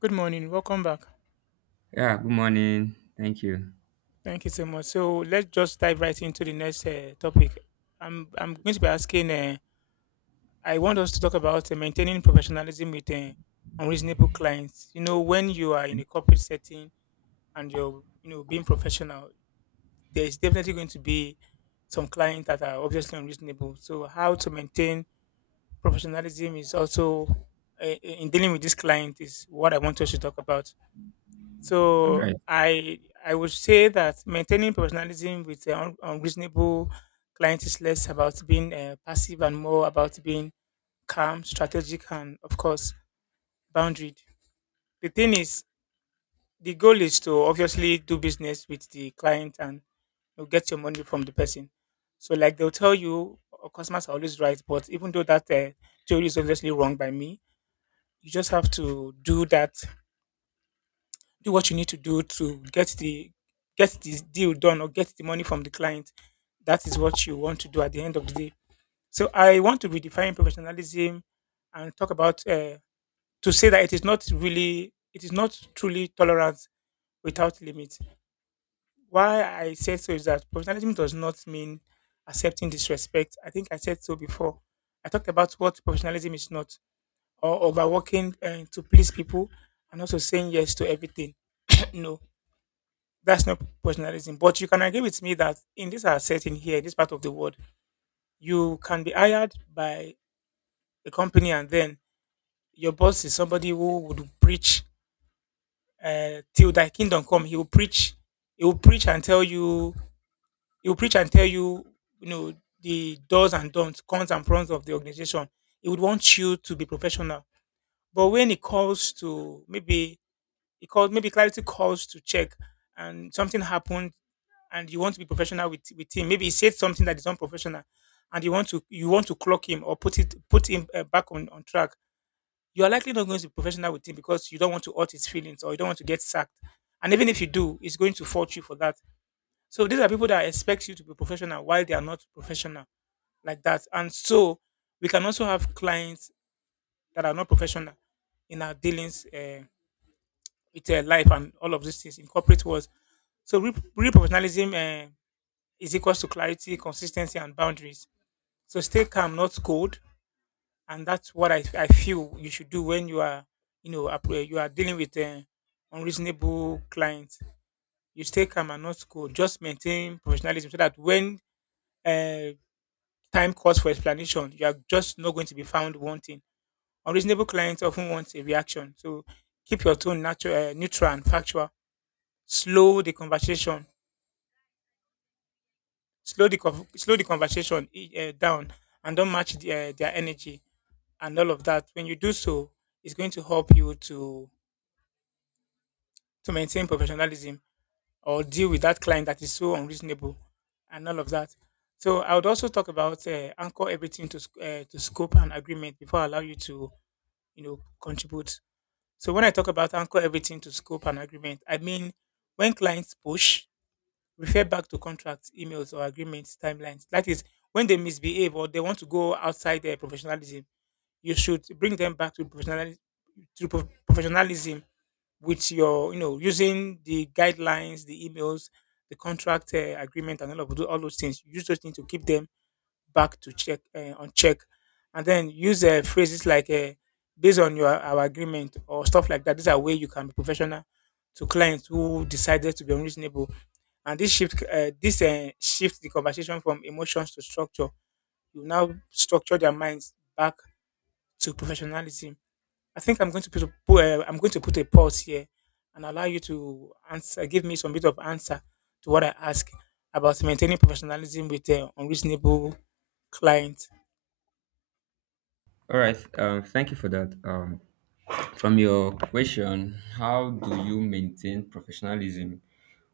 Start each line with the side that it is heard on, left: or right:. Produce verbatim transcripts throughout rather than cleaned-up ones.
left: Good morning. Welcome back.
right: Yeah, good morning. Thank you.
left: Thank you so much. So let's just dive right into the next uh, topic. I'm I'm going to be asking. Uh, I want us to talk about uh, maintaining professionalism with uh, unreasonable clients. You know, when you are in a corporate setting and you're you know being professional, there is definitely going to be some clients that are obviously unreasonable. So how to maintain professionalism is also uh, in dealing with this client is what I want us to talk about.
right: All
left: So
right: right.
left: I I would say that maintaining professionalism with uh, un- unreasonable client is less about being uh, passive and more about being calm, strategic, and of course boundaried. The thing is, the goal is to obviously do business with the client and you get your money from the person. So like they'll tell you, "Oh, customers are always right," but even though that uh, theory is obviously wrong by me, you just have to do that do what you need to do to get the get this deal done or get the money from the client. That is what you want to do at the end of the day. So I want to redefine professionalism and talk about uh, to say that it is not really it is not truly tolerance without limits. Why I said so is that professionalism does not mean accepting disrespect. I think I said so before. I talked about what professionalism is not, or overworking uh, to please people, and also saying yes to everything. No, that's not professionalism. But you can agree with me that in this our setting here, in this part of the world, you can be hired by a company and then your boss is somebody who would preach uh, till thy kingdom come. He will preach. He will preach and tell you. He will preach and tell you. You know the does and don'ts, cons and pros of the organization. He would want you to be professional. But when it comes to maybe it called maybe clarity calls to check and something happened and you want to be professional with with him, maybe he said something that is unprofessional and you want to you want to clock him or put it put him uh, back on, on track, you are likely not going to be professional with him because you don't want to hurt his feelings or you don't want to get sacked, and even if you do, he's going to fault you for that. So these are people that expect you to be professional while they are not professional like that. And so we can also have clients that are not professional in our dealings uh, with uh, life and all of these things in corporate world. So real, real professionalism uh, is equals to clarity, consistency, and boundaries. So stay calm, not cold, and that's what I, I feel you should do when you are you know app- uh, you are dealing with uh, unreasonable clients. You stay calm and not cold. Just maintain professionalism so that when uh, time calls for explanation, you are just not going to be found wanting. Unreasonable clients often want a reaction, so keep your tone natural, uh, neutral and factual. Slow the conversation slow the conv- Slow the conversation uh, down and don't match the, uh, their energy and all of that. When you do so, it's going to help you to to maintain professionalism or deal with that client that is so unreasonable and all of that. So I would also talk about uh, anchor everything to sc- uh, to scope and agreement before I allow you to, you know, contribute. So when I talk about anchor everything to scope and agreement, I mean when clients push, refer back to contracts, emails, or agreements timelines. That is, when they misbehave or they want to go outside their professionalism, you should bring them back to professionalism, to prof- professionalism with your, you know, using the guidelines, the emails, the contract uh, agreement, and all of tho- all those things. Use those things to keep them back to check uh, on check, and then use uh, phrases like uh, "based on your our agreement" or stuff like that. These are way you can be professional to clients who decided to be unreasonable. And this shift uh, this uh, shift the conversation from emotions to structure. You now structure their minds back to professionalism. I think I'm going to put, a, pu- uh, I'm going to put a pause here and allow you to answer, give me some bit of answer to what I ask about maintaining professionalism with uh, unreasonable clients.
right: All right. Uh, thank you for that. Um, from your question, how do you maintain professionalism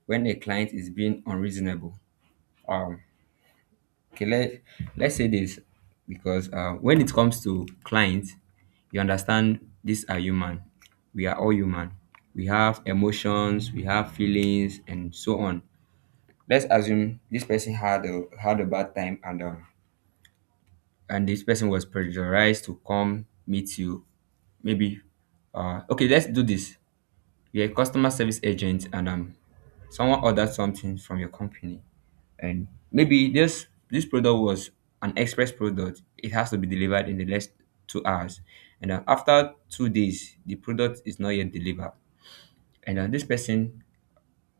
right: when a client is being unreasonable? Um, okay, let, let's say this, because uh, when it comes to clients, you understand these are human. We are all human. We have emotions, we have feelings, and so on. Let's assume this person had a had a bad time, and um, and this person was pressurized to come meet you, maybe. Uh okay let's do this. You're a customer service agent, and um someone ordered something from your company, and maybe this this product was an express product. It has to be delivered in the next two hours, and uh, after two days the product is not yet delivered, and uh, this person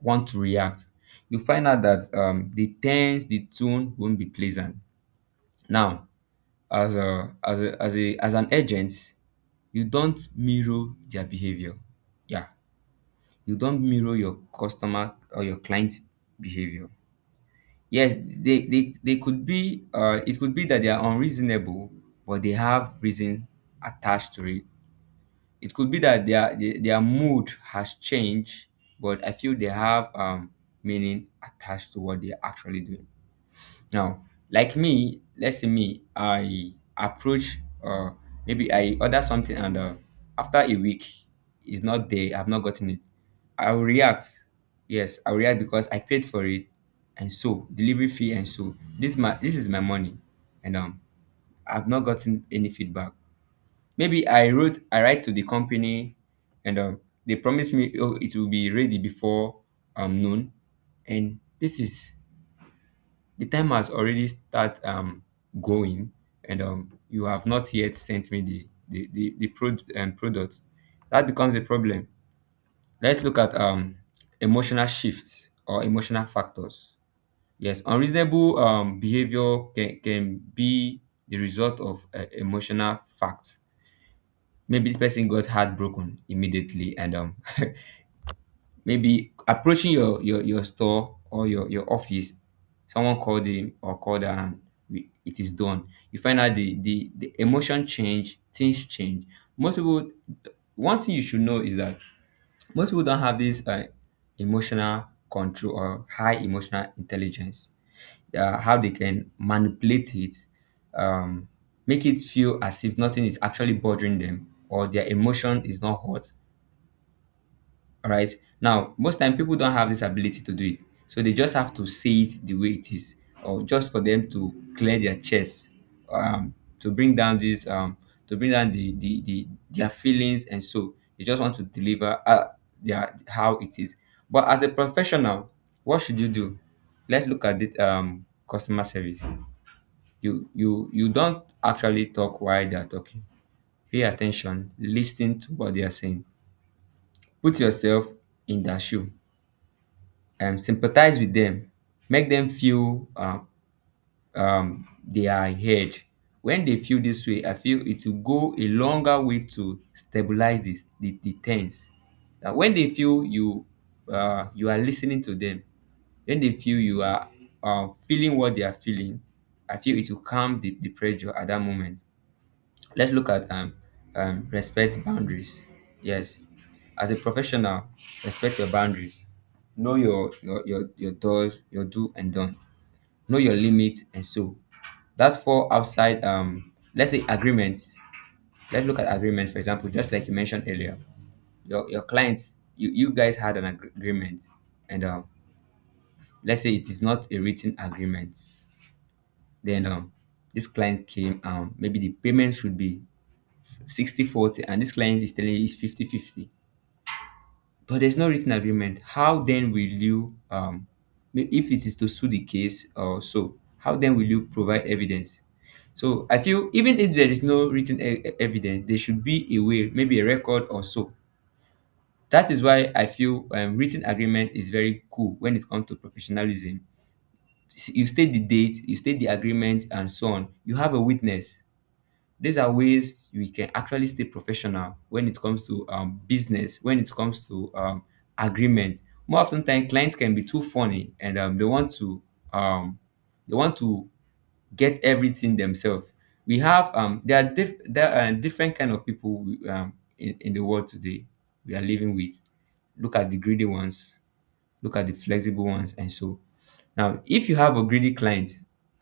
right: want to react. You find out that um, the tense the tone won't be pleasant. Now, as a as a, as a as an agent, you don't mirror their behavior. Yeah, you don't mirror your customer or your client behavior. Yes, they they, they could be uh, it could be that they are unreasonable, but they have reason attached to it. It could be that their their their mood has changed, but I feel they have um meaning attached to what they're actually doing. Now, like me, let's say me, I approach, or maybe I order something, and uh, after a week it's not there, I've not gotten it. I'll react. Yes, I'll react because I paid for it and so delivery fee, and so this my this is my money, and um I've not gotten any feedback. Maybe I wrote I write to the company, and um they promised me, oh, it will be ready before um noon, and this is, the time has already start um, going, and um, you have not yet sent me the the the, the pro- um, product. That becomes a problem. Let's look at um, emotional shifts or emotional factors. Yes, unreasonable um, behavior can, can be the result of uh, emotional facts. Maybe this person got heartbroken immediately, and um, maybe approaching your your your store or your your office, someone called him or called her and, we, it is done. You find out the the the emotion change, things change. Most people, one thing you should know is that most people don't have this uh, emotional control or high emotional intelligence, uh, how they can manipulate it, um make it feel as if nothing is actually bothering them, or their emotion is not hurt. All right. Now, most time people don't have this ability to do it. So they just have to say it the way it is, or just for them to clear their chest, um, to bring down this, um, to bring down the, the, the their feelings, and so they just want to deliver uh, their, how it is. But as a professional, what should you do? Let's look at it. Um, customer service. You you you don't actually talk while they are talking. Pay attention. Listen to what they are saying. Put yourself in their shoe, um, sympathize with them, make them feel um, um, they are heard. When they feel this way, I feel it will go a longer way to stabilize this, the, the tense, that when they feel you, uh, you are listening to them, when they feel you are uh, feeling what they are feeling, I feel it will calm the, the pressure at that moment. Let's look at um, um, respect boundaries. Yes, as a professional, respect your boundaries. Know your your your, your does, your do and don't. Know your limits and so. That's for outside. Um, let's say agreements. Let's look at agreements. For example, just like you mentioned earlier, your your clients, you you guys had an ag- agreement, and um, let's say it is not a written agreement. Then um, this client came. Um, maybe the payment should be Sixty forty, and this client is telling you it's fifty fifty. But there's no written agreement. How then will you, um if it is to sue the case or so, how then will you provide evidence? So I feel, even if there is no written e- e- evidence, there should be a way, maybe a record or so. That is why I feel um, written agreement is very cool when it comes to professionalism. You state the date, you state the agreement, and so on, you have a witness. These are ways we can actually stay professional when it comes to um, business, when it comes to um, agreement. More often than, clients can be too funny, and um, they want to um, they want to get everything themselves. We have um, there are diff- there are different kind of people um, in, in the world today we are living with. Look at the greedy ones, look at the flexible ones. And so now, if you have a greedy client,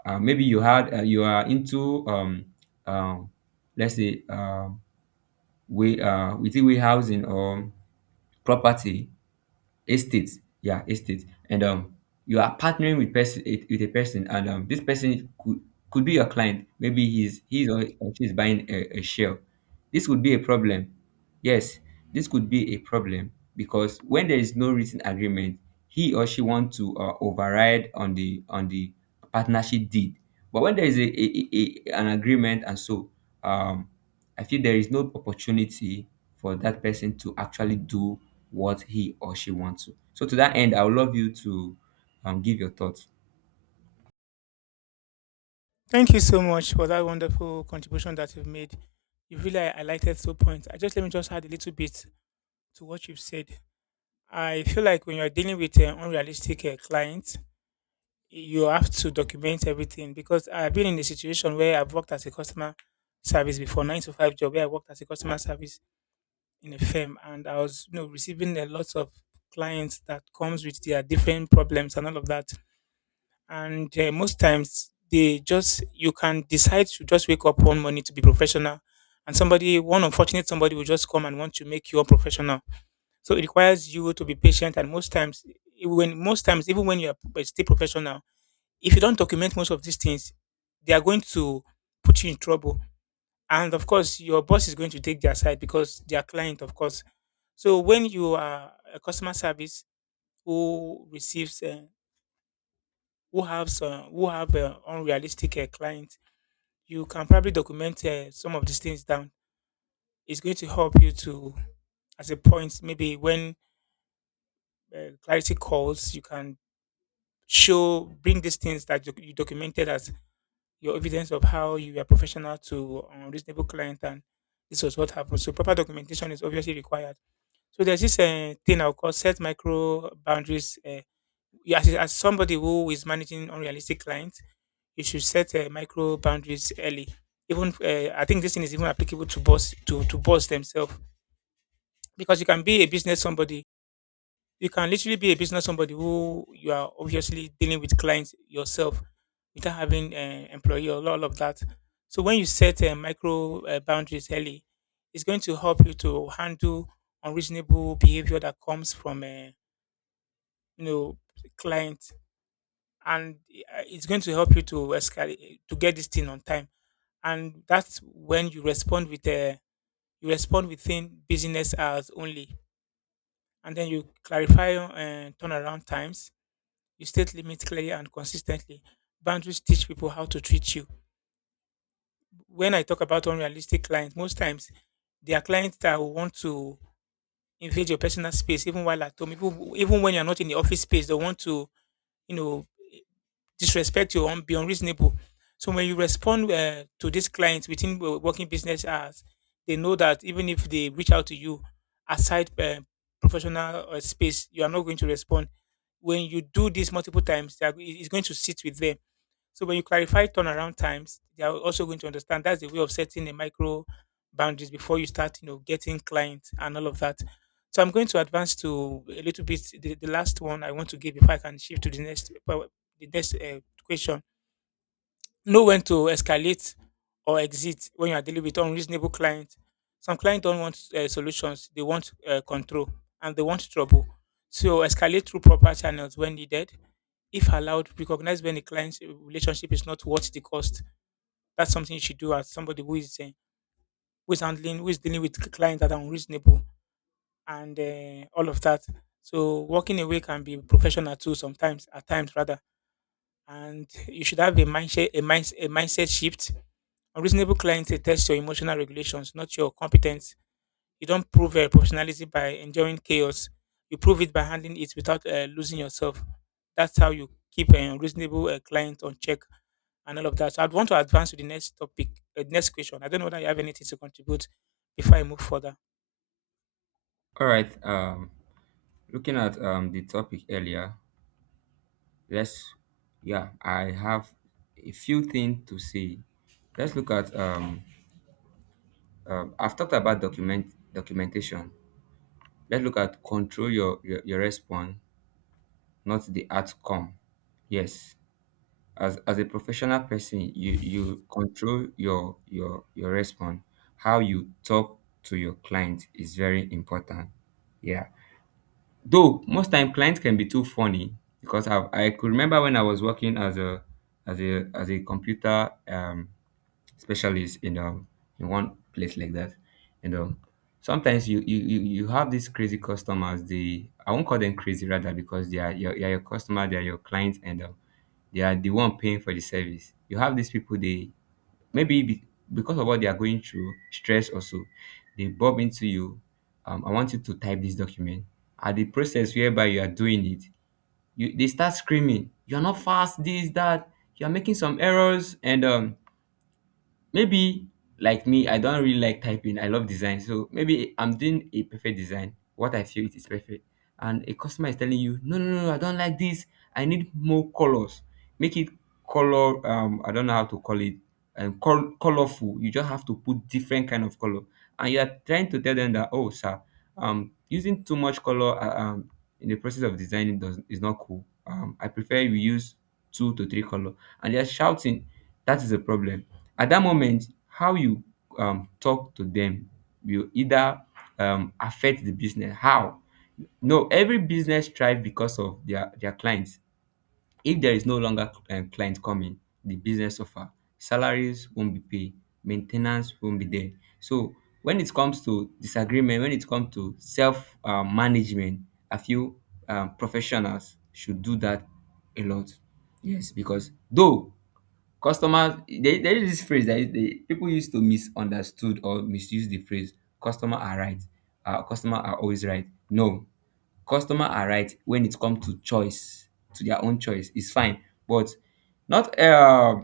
right: uh, maybe you had, uh, you are into um, um, let's say um, way uh, within warehousing or property, estate. Yeah, estate. And um you are partnering with person with a person, and um this person could could be your client. Maybe he's he's or or she's buying a, a share. This would be a problem. Yes, this could be a problem, because when there is no written agreement, he or she want to uh, override on the on the partnership deed. But when there is a, a, a a- an agreement, and so um I feel there is no opportunity for that person to actually do what he or she wants to. So to that end, I would love you to um, give your thoughts.
left: Thank you so much for that wonderful contribution that you've made. You really highlighted two points. I just Let me just add a little bit to what you've said. I feel like when you're dealing with uh, unrealistic uh, clients, you have to document everything, because I've been in a situation where I've worked as a customer service before, nine to five job, where I worked as a customer service in a firm, and I was, you know, receiving a lot of clients that comes with their different problems and all of that. And uh, most times, they just you can decide to just wake up one morning to be professional, and somebody, one unfortunate somebody, will just come and want to make you unprofessional. So it requires you to be patient. And most times when most times, even when you are still professional, if you don't document most of these things, they are going to put you in trouble. And of course, your boss is going to take their side because they are client, of course. So when you are a customer service who receives, uh, who has, uh, who have uh, unrealistic uh, clients, you can probably document uh, some of these things down. It's going to help you to, as a point, maybe when uh, clarity calls, you can show, bring these things that you you documented as your evidence of how you are professional to um, reasonable client and this was what happened. So proper documentation is obviously required. So there's this uh, thing I'll call set micro boundaries. Uh, you- as, as somebody who is managing unrealistic clients, you should set uh, micro boundaries early. Even uh, I think this thing is even applicable to boss to to boss themselves, because you can be a business somebody, you can literally be a business somebody who you are obviously dealing with clients yourself without having an employee or all of that. So when you set uh, micro uh, boundaries early, it's going to help you to handle unreasonable behavior that comes from a, you know, client, and uh, it's going to help you to escalate to get this thing on time. And that's when you respond with a you respond within business hours only, and then you clarify uh, turnaround times. You state limits clearly and consistently. Boundaries teach people how to treat you. When I talk about unrealistic clients, most times there are clients that will want to invade your personal space, even while at home, even, even when you're not in the office space. They want to, you know, disrespect you and be unreasonable. So when you respond uh, to these clients within wo- working business hours, they know that even if they reach out to you aside uh, professional uh, space, you are not going to respond. When you do this multiple times, they are- it- it's going to sit with them. So when you clarify turnaround times, they are also going to understand that's the way of setting the micro boundaries before you start, you know, getting clients and all of that. So I'm going to advance to a little bit the, the last one I want to give before I can shift to the next uh, the next uh, question. Know when to escalate or exit when you are dealing with unreasonable clients. Some clients don't want uh, solutions, they want uh, control and they want trouble. So, escalate through proper channels when needed. If allowed, recognize when the client's relationship is not worth the cost. That's something you should do as somebody who is, uh, who is handling, who is dealing with clients that are unreasonable and uh, all of that. So, walking away can be professional too, sometimes, at times rather, and you should have a mindset a, mind, a mindset shift. Unreasonable clients, they test your emotional regulations, not your competence. You don't prove your professionalism by enjoying chaos. You prove it by handling it without uh, losing yourself. That's how you keep an unreasonable uh, client on check and all of that. So I'd want to advance to the next topic, uh, next question. I don't know whether you have anything to contribute before I move further.
right: All right. Um, looking at um, the topic earlier, let's yeah, I have a few things to say. Let's look at um, um I've talked about document documentation. Let's look at, control your your, your response, not the outcome. Yes, as as a professional person, you you control your your your response, how you talk to your client is very important. Yeah, though most time clients can be too funny. Because i i could remember when I was working as a as a as a computer um specialist in um in one place like that, and um sometimes, you you you you have these crazy customers. They, I won't call them crazy rather, because they are your, they are your customer, they are your clients, and um they are the one paying for the service. You have these people, they maybe be, because of what they are going through, stress or so, they bob into you. Um, I want you to type this document. At the process whereby you are doing it, you they start screaming, "You are not fast, this, that. You are making some errors." And um, maybe, like me, I don't really like typing, I love design, so maybe I'm doing a perfect design, what I feel it is perfect, and a customer is telling you, "No, no, no, no, I don't like this, I need more colors, make it color, um I don't know how to call it, and col- colorful." You just have to put different kind of color, and you are trying to tell them that, oh, sir, um using too much color, uh, um in the process of designing does is not cool, um I prefer you use two to three color, and they're shouting. That is a problem. At that moment, how you um, talk to them will either um, affect the business. How? No, every business thrive because of their, their clients. If there is no longer um, client coming, the business suffer. Salaries won't be paid, maintenance won't be there. So when it comes to disagreement, when it comes to self um, management, I feel um, professionals should do that a lot. Yes, because, though, customer, there, there is this phrase that is- they, people used to misunderstood or misuse the phrase, customer are right. Uh, customer are always right. No, customer are right when it comes to choice, to their own choice. It's fine. But not uh,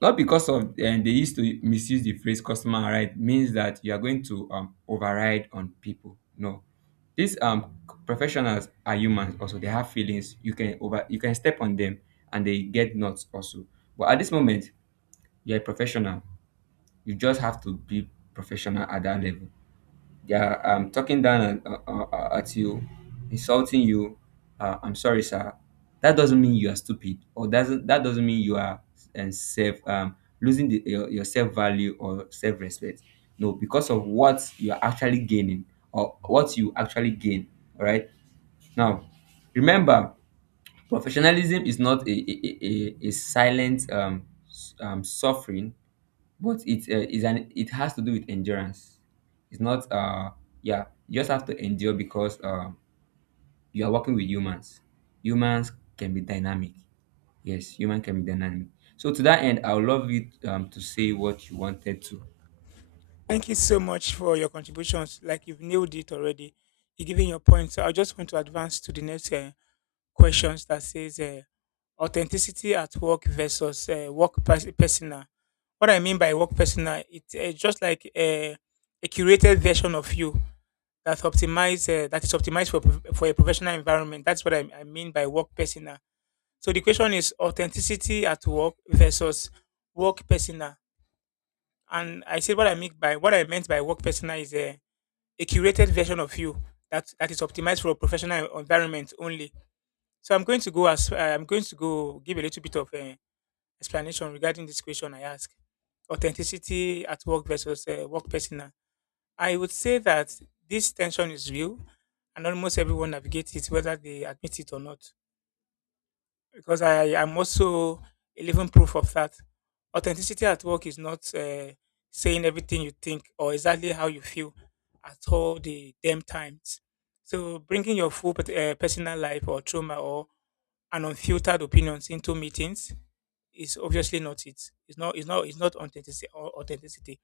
right: not because of uh, they used to misuse the phrase customer are right, means that you are going to um, override on people. No. These um professionals are humans also. They have feelings. You can over you can step on them, and they get nuts also. But at this moment, you're a professional. You just have to be professional at that level. They are um, talking down at, uh, uh, uh, at you, insulting you. Uh, I'm sorry, sir, that doesn't mean you are stupid, or doesn't that doesn't mean you are, and self um, losing the, your, your self value or self respect. No, because of what you are actually gaining, or what you actually gain. All right. Now, remember, professionalism is not a a, a, a a silent um, s- um, suffering, but it's uh, is an it has to do with endurance. It's not uh Yeah, you just have to endure because uh, you are working with humans. Humans can be dynamic. Yes, human can be dynamic. So to that end, I would love you um, to say what you wanted to.
left: Thank you so much for your contributions. Like you've nailed it already. You're giving your points. So I just want to advance to the next uh, questions that says uh, authenticity at work versus uh, work pers- personal. What I mean by work personal, it's uh, just like uh, a curated version of you that optimize uh, that is optimized for prof- for a professional environment. That's what I, I mean by work personal. So the question is authenticity at work versus work personal. And I said what I mean by what I meant by work personal is a, a curated version of you that, that is optimized for a professional environment only. So I'm going to go as uh, I'm going to go give a little bit of uh, explanation regarding this question I asked: authenticity at work versus uh, work persona. I would say that this tension is real, and almost everyone navigates it, whether they admit it or not. Because I am also a living proof of that. Authenticity at work is not uh, saying everything you think or exactly how you feel at all the damn times. So bringing your full pet- uh, personal life or trauma or and unfiltered opinions into meetings is obviously not it. It's not it's not it's not authenticity or authenticity.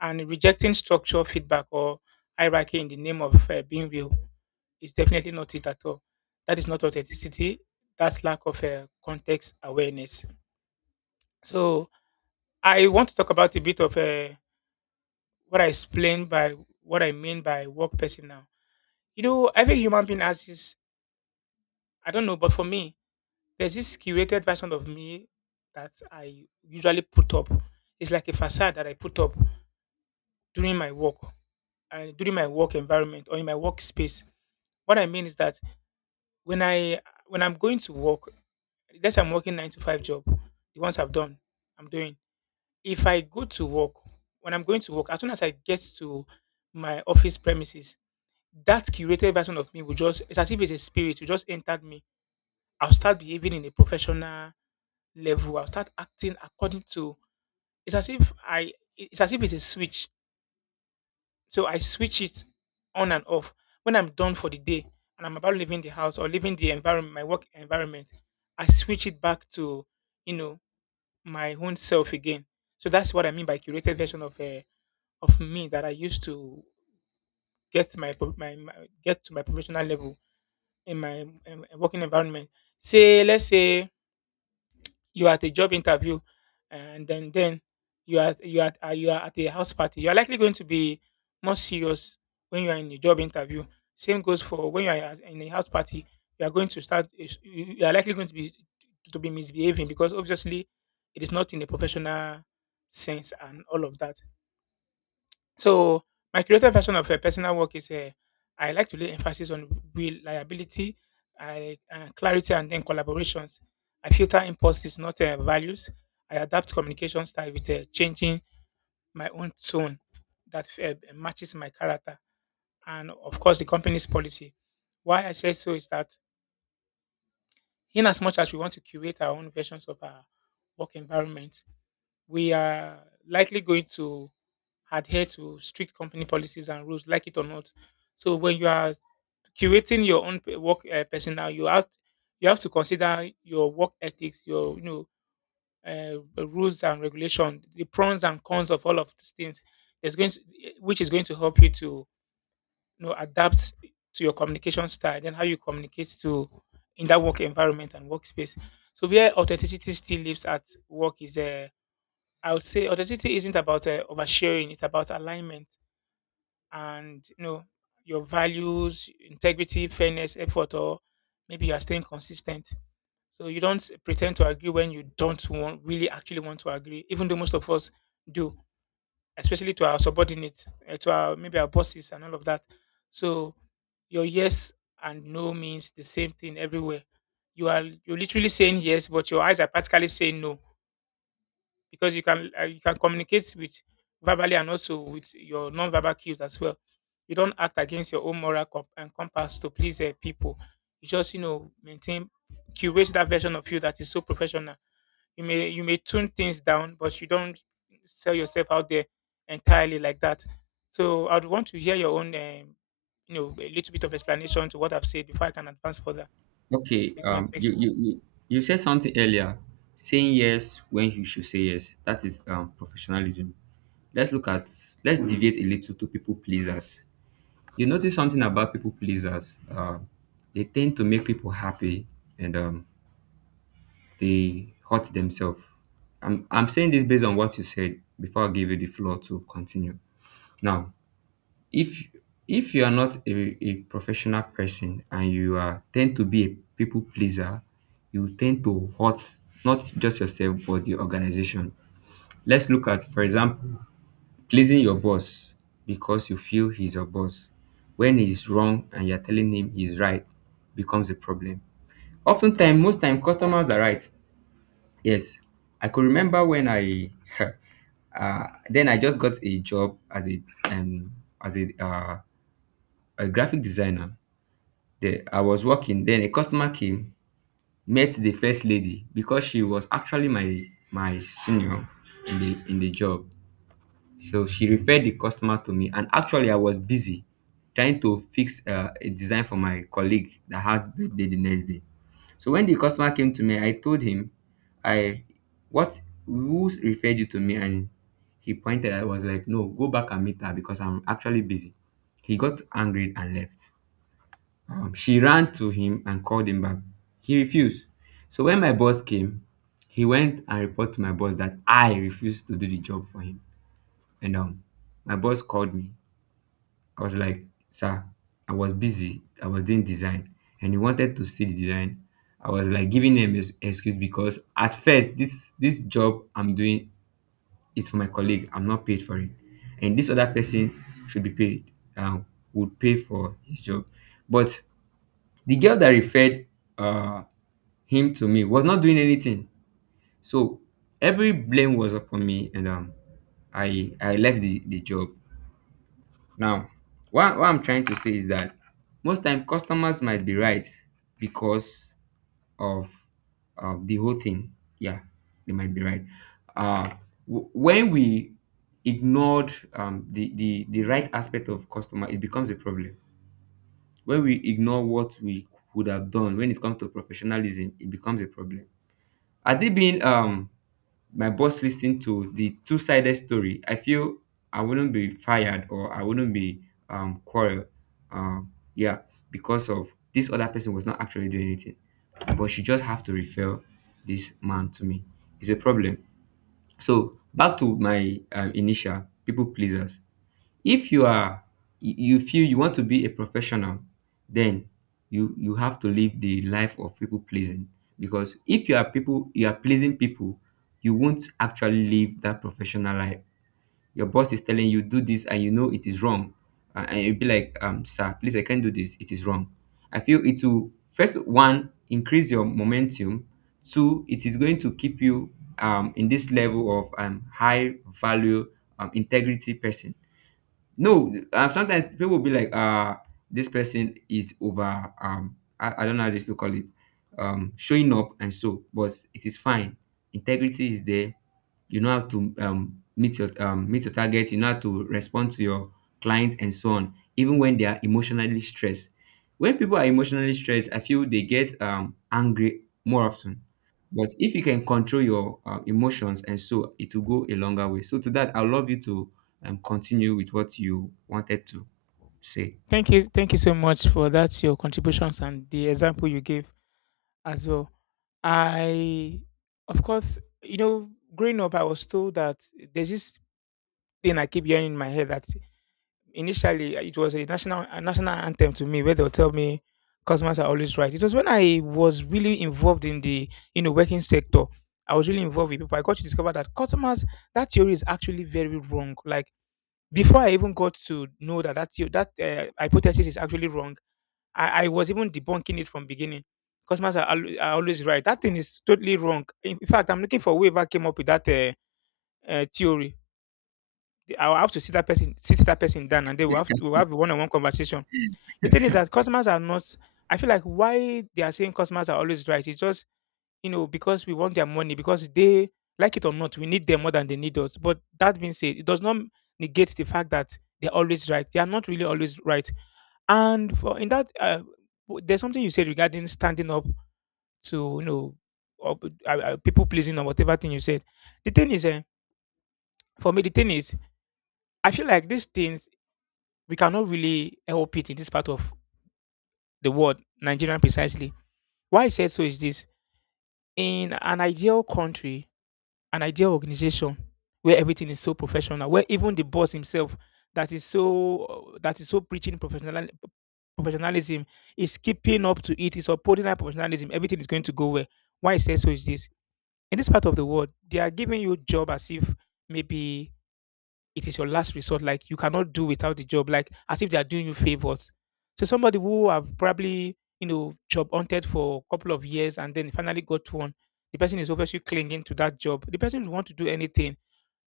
left: And rejecting structural feedback or hierarchy in the name of uh, being real is definitely not it at all. That is not authenticity. That's lack of uh, context awareness. So I want to talk about a bit of uh, what I explained by what I mean by work person now. You know, every human being has this. I don't know, but for me, there's this curated version of me that I usually put up. It's like a facade that I put up during my work and during my work environment or in my workspace. What I mean is that when I when I'm going to work, let's say I'm working nine to five job, the ones I've done, I'm doing. If I go to work, when I'm going to work, as soon as I get to my office premises, that curated version of me will just, it's as if it's a spirit, it just entered me. I'll start behaving in a professional level, I'll start acting according to, it's as if I it's as if it's a switch. So I switch it on and off. When I'm done for the day and I'm about leaving the house or leaving the environment my work environment, I switch it back to, you know, my own self again. So that's what I mean by curated version of uh, of me that I used to get my, pro- my my get to my professional level in my um, working environment. Say let's say you're at a job interview and then then you are you are uh, you are at a house party, you're likely going to be more serious when you are in a job interview. Same goes for when you are at- in a house party, you are going to start is- you you are likely going to be to be misbehaving because obviously it is not in a professional sense and all of that. So my creative version of a personal work is uh, I like to lay emphasis on reliability, I, uh, clarity, and then collaborations. I filter impulses, not uh, values. I adapt communication style with uh, changing my own tone that uh, matches my character and, of course, the company's policy. Why I say so is that in as much as we want to curate our own versions of our work environment, we are likely going to adhere to strict company policies and rules, like it or not. So when you are curating your own pe- work uh, personnel, you have you have to consider your work ethics, your, you know, uh, rules and regulation, the pros and cons of all of these things. There's going to, eh, which is going to help you to, you know, adapt to your communication style, then how you communicate to in that work environment and workspace. So where authenticity still lives at work is uh, I would say authenticity isn't about uh, oversharing; it's about alignment and, you know, your values, integrity, fairness, effort, or maybe you are staying consistent. So you don't pretend to agree when you don't want really actually want to agree, even though most of us do, especially to our subordinates, eh, to our maybe our bosses and all of that. So your yes and no means the same thing everywhere. You are you're literally saying yes, but your eyes are practically saying no, because you can uh, you can communicate with verbally and also with your non-verbal cues as well. You don't act against your own moral comp- and compass to please uh, people. You just, you know, maintain curate that version of you that is so professional. You may you may tune things down, but you don't sell yourself out there entirely like that. So I'd want to hear your own um, you know, a little bit of explanation to what I've said before I can advance further
right: Okay.
left: with my
right: um you
left: section.
right: you you you said something earlier, saying yes when you should say yes, that is um professionalism. Let's look at— let's deviate a little to people pleasers. You notice something about people pleasers. Um, they tend to make people happy and um, they hurt themselves. I'm, I'm saying this based on what you said before I give you the floor to continue. Now, if if you are not a, a professional person and you are tend to be a people pleaser, you tend to hurt not just yourself but the organization. Let's look at, for example, pleasing your boss because you feel he's your boss when he's wrong and you're telling him he's right becomes a problem. Oftentimes, most time customers are right. Yes, I could remember when I uh, then I just got a job as a um, as a uh, a graphic designer. The, I was working. Then a customer came, met the first lady because she was actually my my senior in the in the job. So she referred the customer to me, and actually, I was busy trying to fix uh, a design for my colleague that had birthday the next day. So when the customer came to me, I told him, "I— what who referred you to me?" And he pointed. I was like, "No, go back and meet her because I'm actually busy." He got angry and left. Um, she ran to him and called him back. He refused. So when my boss came, he went and reported to my boss that I refused to do the job for him. And um, my boss called me. I was like, sir, I was busy. I was doing design. And he wanted to see the design. I was like giving him an excuse because at first, this this job I'm doing is for my colleague. I'm not paid for it. And this other person should be paid, um, would pay for his job. But the girl that referred uh, him to me was not doing anything. So every blame was upon me, and um I I left the, the job. Now, what, what I'm trying to say is that most time customers might be right because of— of the whole thing. Yeah, they might be right. Uh, w- when we ignored um, the, the the right aspect of customer, it becomes a problem. When we ignore what we would have done when it comes to professionalism, it becomes a problem. Are they being um my boss listened to the two-sided story, I feel I wouldn't be fired or I wouldn't be um quarrel. Um, yeah, because of this other person was not actually doing anything, but she just have to refer this man to me. It's a problem. So back to my um, initial people pleasers, if you are— you feel you want to be a professional, then you you have to live the life of people pleasing. Because if you are people— you are pleasing people, you won't actually live that professional life. Your boss is telling you do this and you know it is wrong, uh, and you'll be like, um sir, please, I can't do this, it is wrong. I feel it will, first one, increase your momentum. Two, it is going to keep you um in this level of um high value, um integrity person. No, um, sometimes people will be like, uh this person is over— um I, I don't know how they still call it, um showing up and so, but it is fine. Integrity is there. You know how to um meet your um meet your target. You know how to respond to your clients and so on, even when they are emotionally stressed. When people are emotionally stressed, I feel they get um angry more often. But if you can control your um, emotions and so, it will go a longer way. So to that, I love you to— and continue with what you wanted to say.
left: Thank you, thank you so much for that your contributions and the example you gave as well. I, of course, you know, growing up, I was told that there's this thing I keep hearing in my head that initially it was a national a national anthem to me where they'll tell me customers are always right. It was when I was really involved in the, you know, working sector. I was really involved with people. I got to discover that customers that theory is actually very wrong. Like before I even got to know that that theo- that uh, hypothesis is actually wrong. I, I was even debunking it from beginning. Customers are, al- are always right. That thing is totally wrong. In, in fact, I'm looking for whoever came up with that uh, uh, theory. The- I'll have to sit that person, sit that person down, and they will have to, we'll have a one-on-one conversation. The thing is that customers are not. I feel like why they are saying customers are always right, it's just, you know, because we want their money, because they, like it or not, we need them more than they need us. But that being said, it does not negate the fact that they're always right. They are not really always right. And for in that, uh, w- there's something you said regarding standing up to, you know, up, uh, uh, people pleasing or whatever thing you said. The thing is, uh, for me, the thing is, I feel like these things we cannot really help it in this part of the world, Nigerian precisely. Why I said so is this: in an ideal country, an ideal organization where everything is so professional, where even the boss himself that is so that is so preaching professional professionalism, is keeping up to it, is upholding that professionalism, everything is going to go well. Why I say so is this: in this part of the world, they are giving you job as if maybe it is your last resort. Like you cannot do without the job. Like as if they are doing you favors. So somebody who have probably, you know, job hunted for a couple of years and then finally got one, the person is obviously clinging to that job. The person will want to do anything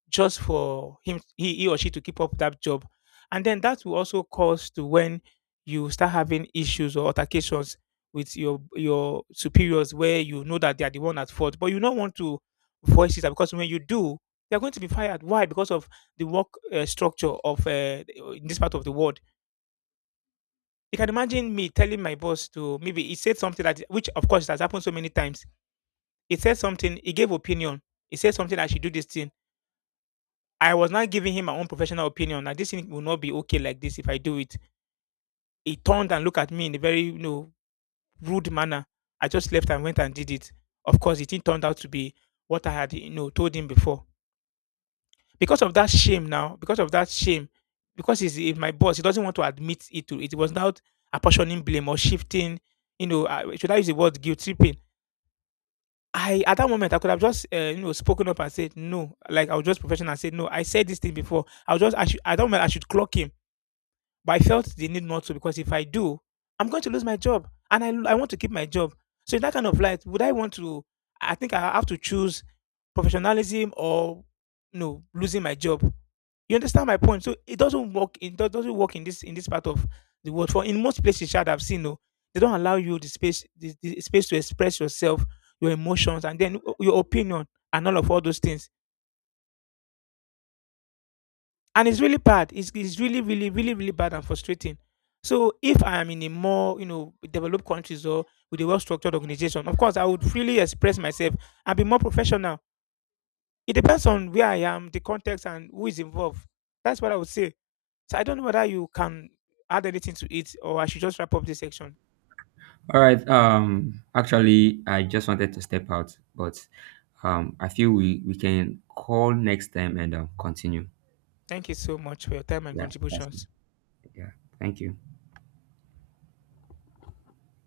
left: just for him he, he or she to keep up that job, and then that will also cause to when you start having issues or altercations with your your superiors where you know that they are the one at fault but you don't want to voice it out because when you do, they're going to be fired. Why? Because of the work uh, structure of uh, in this part of the world. You can imagine me telling my boss to, maybe he said something that, which of course it has happened so many times, he said something, he gave opinion, he said something I should do this thing. I was not giving him my own professional opinion that this thing will not be okay like this if I do it. He turned and looked at me in a very, you know, rude manner. I just left and went and did it. Of course, it didn't turn out to be what I had, you know, told him before. Because of that shame now, because of that shame, because he's, he's my boss, he doesn't want to admit it to it. Was not apportioning blame or shifting, you know, uh, should I use the word guilt tripping? I at that moment I could have just uh, you know, spoken up and said no, like I was just professional and said no. I said this thing before. I was just I should I don't mind I should clock him. But I felt the need not to because if I do, I'm going to lose my job and I, I want to keep my job. So in that kind of light, would I want to? I think I have to choose professionalism or no, losing my job. You understand my point? So it doesn't work. It do- doesn't work in this in this part of the world. For in most places, child, I've seen, no, they don't allow you the space, the, the space to express yourself, your emotions, and then your opinion and all of all those things, and it's really bad. It's, it's really, really, really, really bad and frustrating. So if I am in a more, you know, developed countries or with a well-structured organization, of course, I would freely express myself and be more professional. It depends on where I am, the context, and who is involved. That's what I would say. So I don't know whether you can add anything to it, or I should just wrap up this section.
right: All right. Um, actually, I just wanted to step out, but um, I feel we we can call next time and uh, continue.
left: Thank you so much for your time and
right: Yeah, that's it.
left: contributions.
right: Yeah. Thank you.